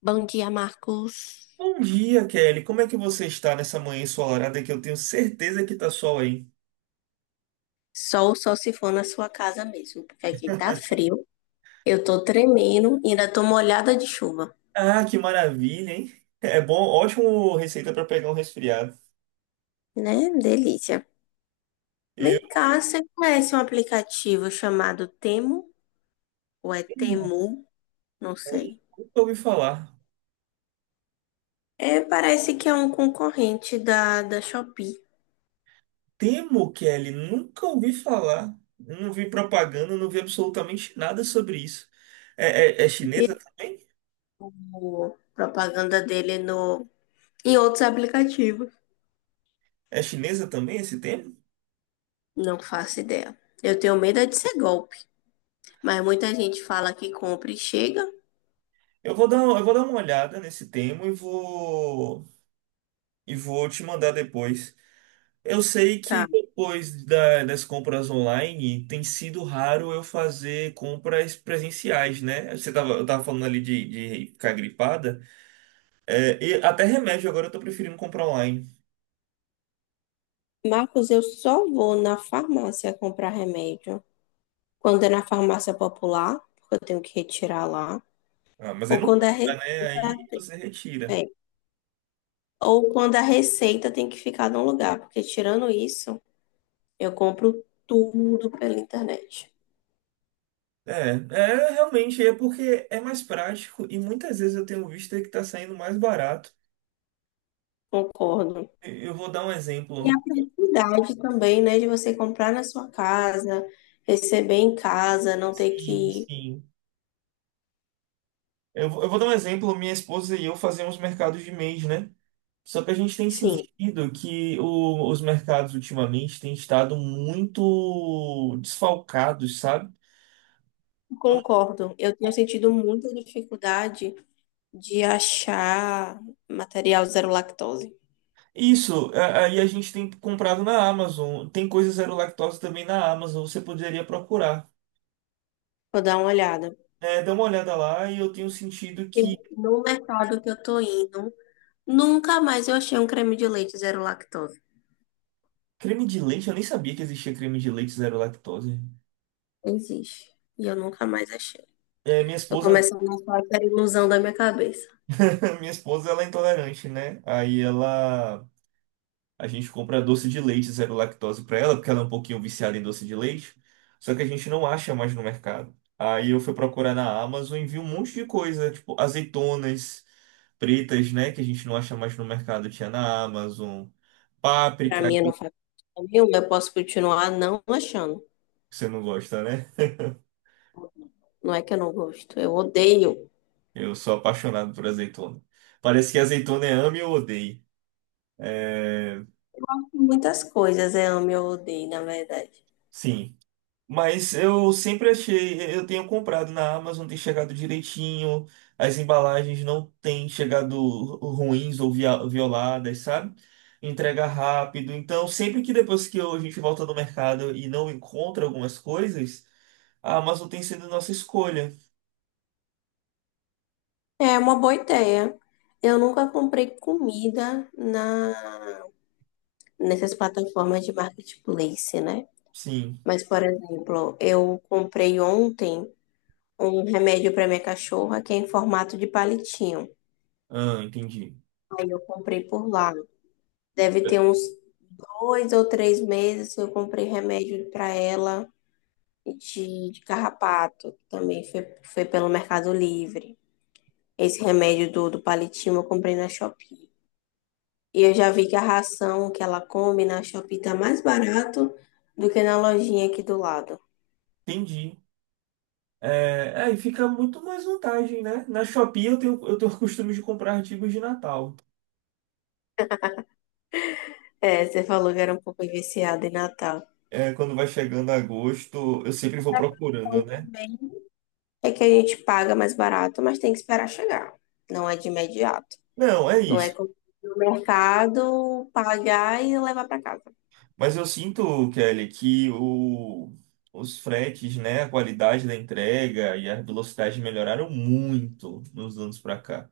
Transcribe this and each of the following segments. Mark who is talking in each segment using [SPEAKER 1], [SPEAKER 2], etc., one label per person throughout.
[SPEAKER 1] Bom dia, Marcos.
[SPEAKER 2] Bom dia, Kelly. Como é que você está nessa manhã ensolarada que eu tenho certeza que tá sol aí?
[SPEAKER 1] Sol, só se for na sua casa mesmo, porque aqui tá frio. Eu tô tremendo, e ainda tô molhada de chuva,
[SPEAKER 2] Ah, que maravilha, hein? É bom, ótimo receita para pegar um resfriado.
[SPEAKER 1] né? Delícia.
[SPEAKER 2] Eu
[SPEAKER 1] Vem cá, você conhece um aplicativo chamado Temu? Ou é
[SPEAKER 2] temo,
[SPEAKER 1] Temu? Não
[SPEAKER 2] eu
[SPEAKER 1] sei.
[SPEAKER 2] nunca ouvi falar.
[SPEAKER 1] É, parece que é um concorrente da Shopee.
[SPEAKER 2] Temo, Kelly, nunca ouvi falar. Não vi propaganda, não vi absolutamente nada sobre isso. É chinesa também?
[SPEAKER 1] Viu propaganda dele no, em outros aplicativos.
[SPEAKER 2] É chinesa também esse tema?
[SPEAKER 1] Não faço ideia. Eu tenho medo é de ser golpe, mas muita gente fala que compra e chega.
[SPEAKER 2] Eu vou dar uma olhada nesse tema e vou te mandar depois. Eu sei que
[SPEAKER 1] Tá.
[SPEAKER 2] depois das compras online tem sido raro eu fazer compras presenciais, né? Eu tava falando ali de ficar gripada. É, e até remédio agora eu tô preferindo comprar online.
[SPEAKER 1] Marcos, eu só vou na farmácia comprar remédio quando é na farmácia popular, porque eu tenho que retirar lá,
[SPEAKER 2] Ah, mas aí
[SPEAKER 1] ou
[SPEAKER 2] não
[SPEAKER 1] quando a
[SPEAKER 2] compra, né?
[SPEAKER 1] receita
[SPEAKER 2] Aí você retira.
[SPEAKER 1] é, ou quando a receita tem que ficar num lugar, porque tirando isso, eu compro tudo pela internet.
[SPEAKER 2] É, é realmente é porque é mais prático e muitas vezes eu tenho visto que tá saindo mais barato.
[SPEAKER 1] Concordo.
[SPEAKER 2] Eu vou dar um
[SPEAKER 1] E a
[SPEAKER 2] exemplo.
[SPEAKER 1] praticidade também, né, de você comprar na sua casa, receber em casa, não ter
[SPEAKER 2] Sim,
[SPEAKER 1] que.
[SPEAKER 2] sim. Eu vou dar um exemplo. Minha esposa e eu fazemos mercados de mês, né? Só que a gente tem
[SPEAKER 1] Sim,
[SPEAKER 2] sentido que os mercados ultimamente têm estado muito desfalcados, sabe? Então,
[SPEAKER 1] concordo. Eu tenho sentido muita dificuldade de achar material zero lactose.
[SPEAKER 2] Isso, aí a gente tem comprado na Amazon. Tem coisa zero lactose também na Amazon, você poderia procurar.
[SPEAKER 1] Vou dar uma olhada.
[SPEAKER 2] É, dá uma olhada lá e eu tenho sentido
[SPEAKER 1] E
[SPEAKER 2] que
[SPEAKER 1] no mercado que eu tô indo, nunca mais eu achei um creme de leite zero lactose.
[SPEAKER 2] creme de leite, eu nem sabia que existia creme de leite zero lactose.
[SPEAKER 1] Existe. E eu nunca mais achei.
[SPEAKER 2] É, minha
[SPEAKER 1] Tô
[SPEAKER 2] esposa,
[SPEAKER 1] começando a achar que era ilusão da minha cabeça.
[SPEAKER 2] minha esposa, ela é intolerante, né? Aí ela a gente compra doce de leite zero lactose para ela, porque ela é um pouquinho viciada em doce de leite. Só que a gente não acha mais no mercado. Aí eu fui procurar na Amazon e vi um monte de coisa, tipo azeitonas pretas, né, que a gente não acha mais no mercado, tinha na Amazon.
[SPEAKER 1] Pra
[SPEAKER 2] Páprica,
[SPEAKER 1] mim, eu
[SPEAKER 2] que
[SPEAKER 1] não faz parte nenhuma. Eu posso continuar não achando.
[SPEAKER 2] você não gosta, né?
[SPEAKER 1] Não é que eu não gosto. Eu odeio.
[SPEAKER 2] Eu sou apaixonado por azeitona. Parece que azeitona é ame ou odeie. É,
[SPEAKER 1] Muitas coisas eu amo e eu odeio, na verdade.
[SPEAKER 2] sim. Mas eu sempre achei, eu tenho comprado na Amazon, tem chegado direitinho, as embalagens não têm chegado ruins ou violadas, sabe? Entrega rápido. Então, sempre que depois que a gente volta no mercado e não encontra algumas coisas, a Amazon tem sido nossa escolha.
[SPEAKER 1] É uma boa ideia. Eu nunca comprei comida na nessas plataformas de marketplace, né?
[SPEAKER 2] Sim.
[SPEAKER 1] Mas, por exemplo, eu comprei ontem um remédio para minha cachorra que é em formato de palitinho.
[SPEAKER 2] Ah, entendi.
[SPEAKER 1] Aí eu comprei por lá. Deve ter uns 2 ou 3 meses que eu comprei remédio para ela de carrapato. Também foi pelo Mercado Livre. Esse remédio do palitinho eu comprei na Shopee. E eu já vi que a ração que ela come na Shopee tá mais barato do que na lojinha aqui do lado.
[SPEAKER 2] Entendi. É, aí fica muito mais vantagem, né? Na Shopee eu tenho o costume de comprar artigos de Natal.
[SPEAKER 1] É, você falou que era um pouco viciada em Natal.
[SPEAKER 2] É, quando vai chegando agosto, eu sempre vou
[SPEAKER 1] Eu
[SPEAKER 2] procurando, né?
[SPEAKER 1] também. É que a gente paga mais barato, mas tem que esperar chegar. Não é de imediato.
[SPEAKER 2] Não, é
[SPEAKER 1] Não é
[SPEAKER 2] isso.
[SPEAKER 1] como no mercado pagar e levar para casa.
[SPEAKER 2] Mas eu sinto, Kelly, que os fretes, né, a qualidade da entrega e a velocidade melhoraram muito nos anos pra cá.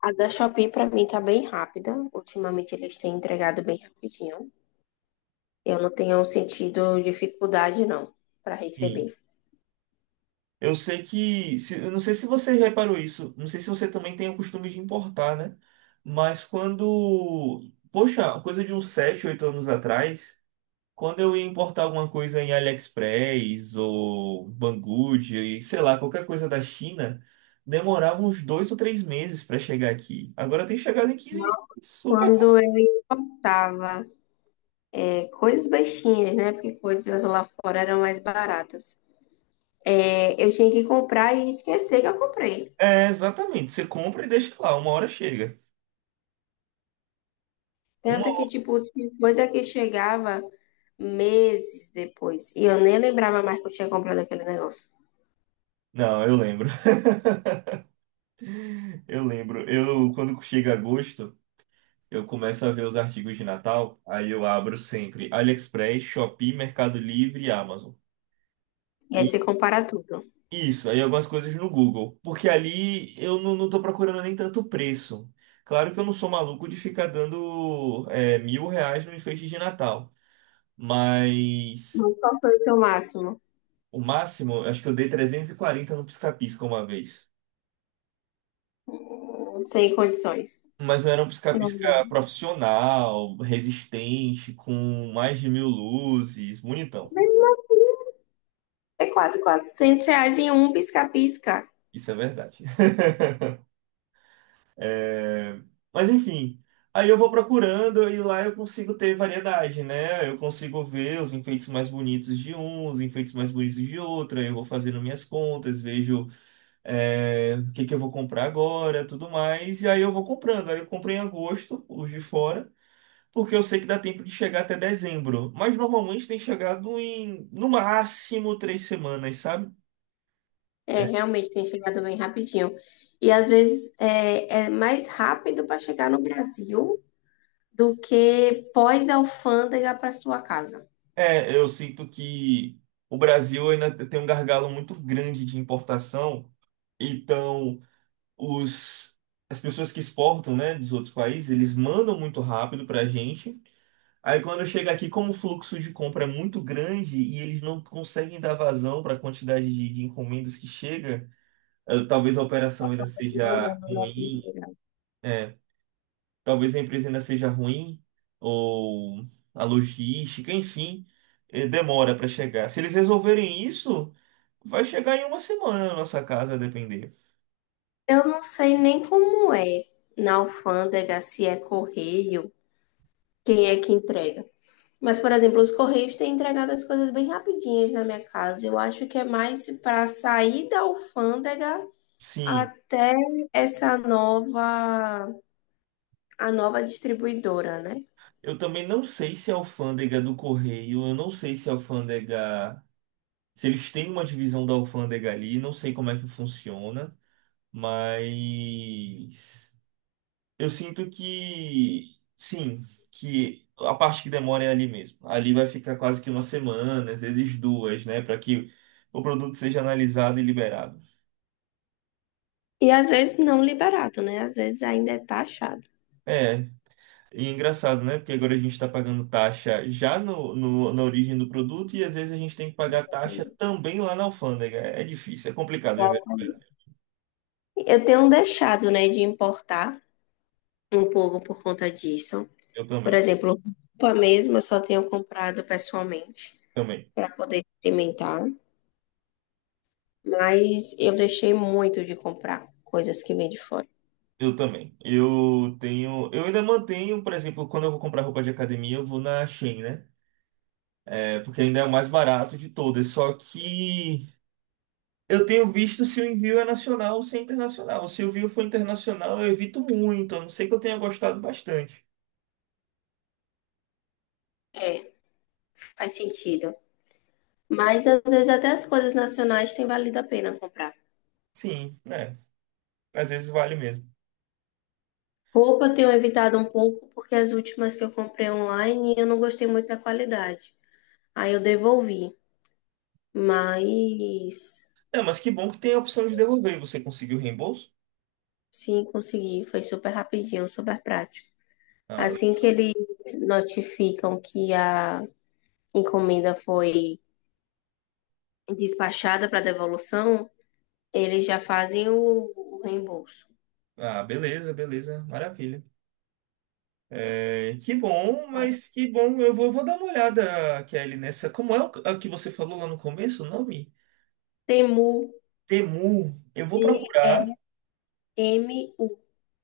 [SPEAKER 1] A da Shopee para mim tá bem rápida. Ultimamente eles têm entregado bem rapidinho. Eu não tenho sentido dificuldade não para
[SPEAKER 2] Sim.
[SPEAKER 1] receber.
[SPEAKER 2] Eu sei que, eu não sei se você reparou isso, não sei se você também tem o costume de importar, né? Mas quando, poxa, coisa de uns 7, 8 anos atrás, quando eu ia importar alguma coisa em AliExpress ou Banggood, e sei lá, qualquer coisa da China, demorava uns 2 ou 3 meses para chegar aqui. Agora tem chegado em 15 dias. Super.
[SPEAKER 1] Quando eu tava coisas baixinhas, né? Porque coisas lá fora eram mais baratas. É, eu tinha que comprar e esquecer que eu comprei.
[SPEAKER 2] É, exatamente. Você compra e deixa lá, uma hora chega.
[SPEAKER 1] Tanto que,
[SPEAKER 2] Uma...
[SPEAKER 1] tipo, tinha coisa que chegava meses depois. E eu nem lembrava mais que eu tinha comprado aquele negócio.
[SPEAKER 2] Não, eu lembro. Eu lembro. Quando chega agosto, eu começo a ver os artigos de Natal, aí eu abro sempre AliExpress, Shopee, Mercado Livre e Amazon.
[SPEAKER 1] E aí você compara tudo.
[SPEAKER 2] Isso, aí algumas coisas no Google. Porque ali eu não tô procurando nem tanto preço. Claro que eu não sou maluco de ficar dando R$ 1.000 no enfeite de Natal. Mas
[SPEAKER 1] Mas qual foi o seu máximo?
[SPEAKER 2] o máximo, eu acho que eu dei 340 no pisca-pisca uma vez.
[SPEAKER 1] Hum. Sem condições.
[SPEAKER 2] Mas não era um
[SPEAKER 1] Não,
[SPEAKER 2] pisca-pisca
[SPEAKER 1] não.
[SPEAKER 2] profissional, resistente, com mais de 1.000 luzes, bonitão.
[SPEAKER 1] É quase R$ 400 em um pisca-pisca.
[SPEAKER 2] Isso é verdade. É, mas enfim, aí eu vou procurando e lá eu consigo ter variedade, né? Eu consigo ver os enfeites mais bonitos de um, os enfeites mais bonitos de outro. Aí eu vou fazendo minhas contas, vejo o que que eu vou comprar agora, tudo mais. E aí eu vou comprando. Aí eu comprei em agosto, os de fora, porque eu sei que dá tempo de chegar até dezembro. Mas normalmente tem chegado em, no máximo, 3 semanas, sabe?
[SPEAKER 1] É, realmente tem chegado bem rapidinho. E às vezes é mais rápido para chegar no Brasil do que pós-alfândega para sua casa.
[SPEAKER 2] É, eu sinto que o Brasil ainda tem um gargalo muito grande de importação. Então, os, as pessoas que exportam, né, dos outros países, eles mandam muito rápido para a gente. Aí, quando chega aqui, como o fluxo de compra é muito grande e eles não conseguem dar vazão para a quantidade de encomendas que chega, talvez a operação ainda seja ruim, é, talvez a empresa ainda seja ruim, ou a logística, enfim, demora para chegar. Se eles resolverem isso, vai chegar em uma semana na nossa casa, a depender.
[SPEAKER 1] Eu não sei nem como é na alfândega, se é correio, quem é que entrega. Mas, por exemplo, os correios têm entregado as coisas bem rapidinhas na minha casa. Eu acho que é mais para sair da alfândega
[SPEAKER 2] Sim.
[SPEAKER 1] até essa nova, a nova distribuidora, né?
[SPEAKER 2] Eu também não sei se a alfândega do correio, eu não sei se a alfândega. Se eles têm uma divisão da alfândega ali, não sei como é que funciona, mas. Eu sinto que. Sim, que a parte que demora é ali mesmo. Ali vai ficar quase que uma semana, às vezes duas, né, para que o produto seja analisado e liberado.
[SPEAKER 1] E às vezes não liberado, né? Às vezes ainda é taxado.
[SPEAKER 2] É, e é engraçado, né? Porque agora a gente está pagando taxa já na origem do produto e às vezes a gente tem que pagar taxa também lá na alfândega. É difícil, é complicado.
[SPEAKER 1] Eu tenho deixado, né, de importar um pouco por conta disso.
[SPEAKER 2] Eu
[SPEAKER 1] Por
[SPEAKER 2] também,
[SPEAKER 1] exemplo, roupa mesmo eu só tenho comprado pessoalmente
[SPEAKER 2] também,
[SPEAKER 1] para poder experimentar, mas eu deixei muito de comprar coisas que vêm de fora.
[SPEAKER 2] eu também. Eu ainda mantenho, por exemplo, quando eu vou comprar roupa de academia, eu vou na Shein, né? É, porque ainda é o mais barato de todas. Só que eu tenho visto se o envio é nacional ou se é internacional. Se o envio for internacional, eu evito muito, a não ser que eu tenha gostado bastante.
[SPEAKER 1] É, faz sentido. Mas às vezes até as coisas nacionais tem valido a pena comprar.
[SPEAKER 2] Sim, né? Às vezes vale mesmo.
[SPEAKER 1] Roupa eu tenho evitado um pouco porque as últimas que eu comprei online eu não gostei muito da qualidade. Aí eu devolvi, mas
[SPEAKER 2] É, mas que bom que tem a opção de devolver. Você conseguiu o reembolso?
[SPEAKER 1] sim, consegui, foi super rapidinho, super prático.
[SPEAKER 2] Ah,
[SPEAKER 1] Assim que eles notificam que a encomenda foi despachada para devolução, eles já fazem o reembolso.
[SPEAKER 2] ah, beleza, beleza, maravilha. É, que bom,
[SPEAKER 1] Então,
[SPEAKER 2] mas que bom. Eu vou dar uma olhada, Kelly, nessa. Como é o a que você falou lá no começo, o nome?
[SPEAKER 1] Temu,
[SPEAKER 2] Temu.
[SPEAKER 1] Temu.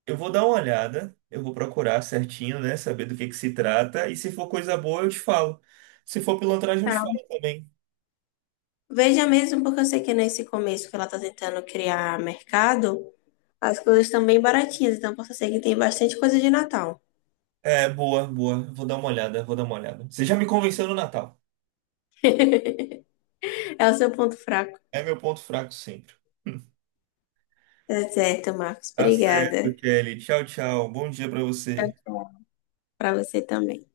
[SPEAKER 2] Eu vou dar uma olhada, eu vou procurar certinho, né? Saber do que se trata. E se for coisa boa, eu te falo. Se for pilantragem, eu te
[SPEAKER 1] Tá?
[SPEAKER 2] falo também.
[SPEAKER 1] Veja mesmo, porque eu sei que é nesse começo que ela está tentando criar mercado, as coisas estão bem baratinhas, então posso ser que tem bastante coisa de Natal.
[SPEAKER 2] É, boa, boa. Vou dar uma olhada. Você já me convenceu no Natal.
[SPEAKER 1] É o seu ponto fraco.
[SPEAKER 2] É meu ponto fraco sempre.
[SPEAKER 1] Tá certo, Marcos.
[SPEAKER 2] Tá certo,
[SPEAKER 1] Obrigada.
[SPEAKER 2] Kelly. Tchau, tchau. Bom dia pra você.
[SPEAKER 1] Para você também.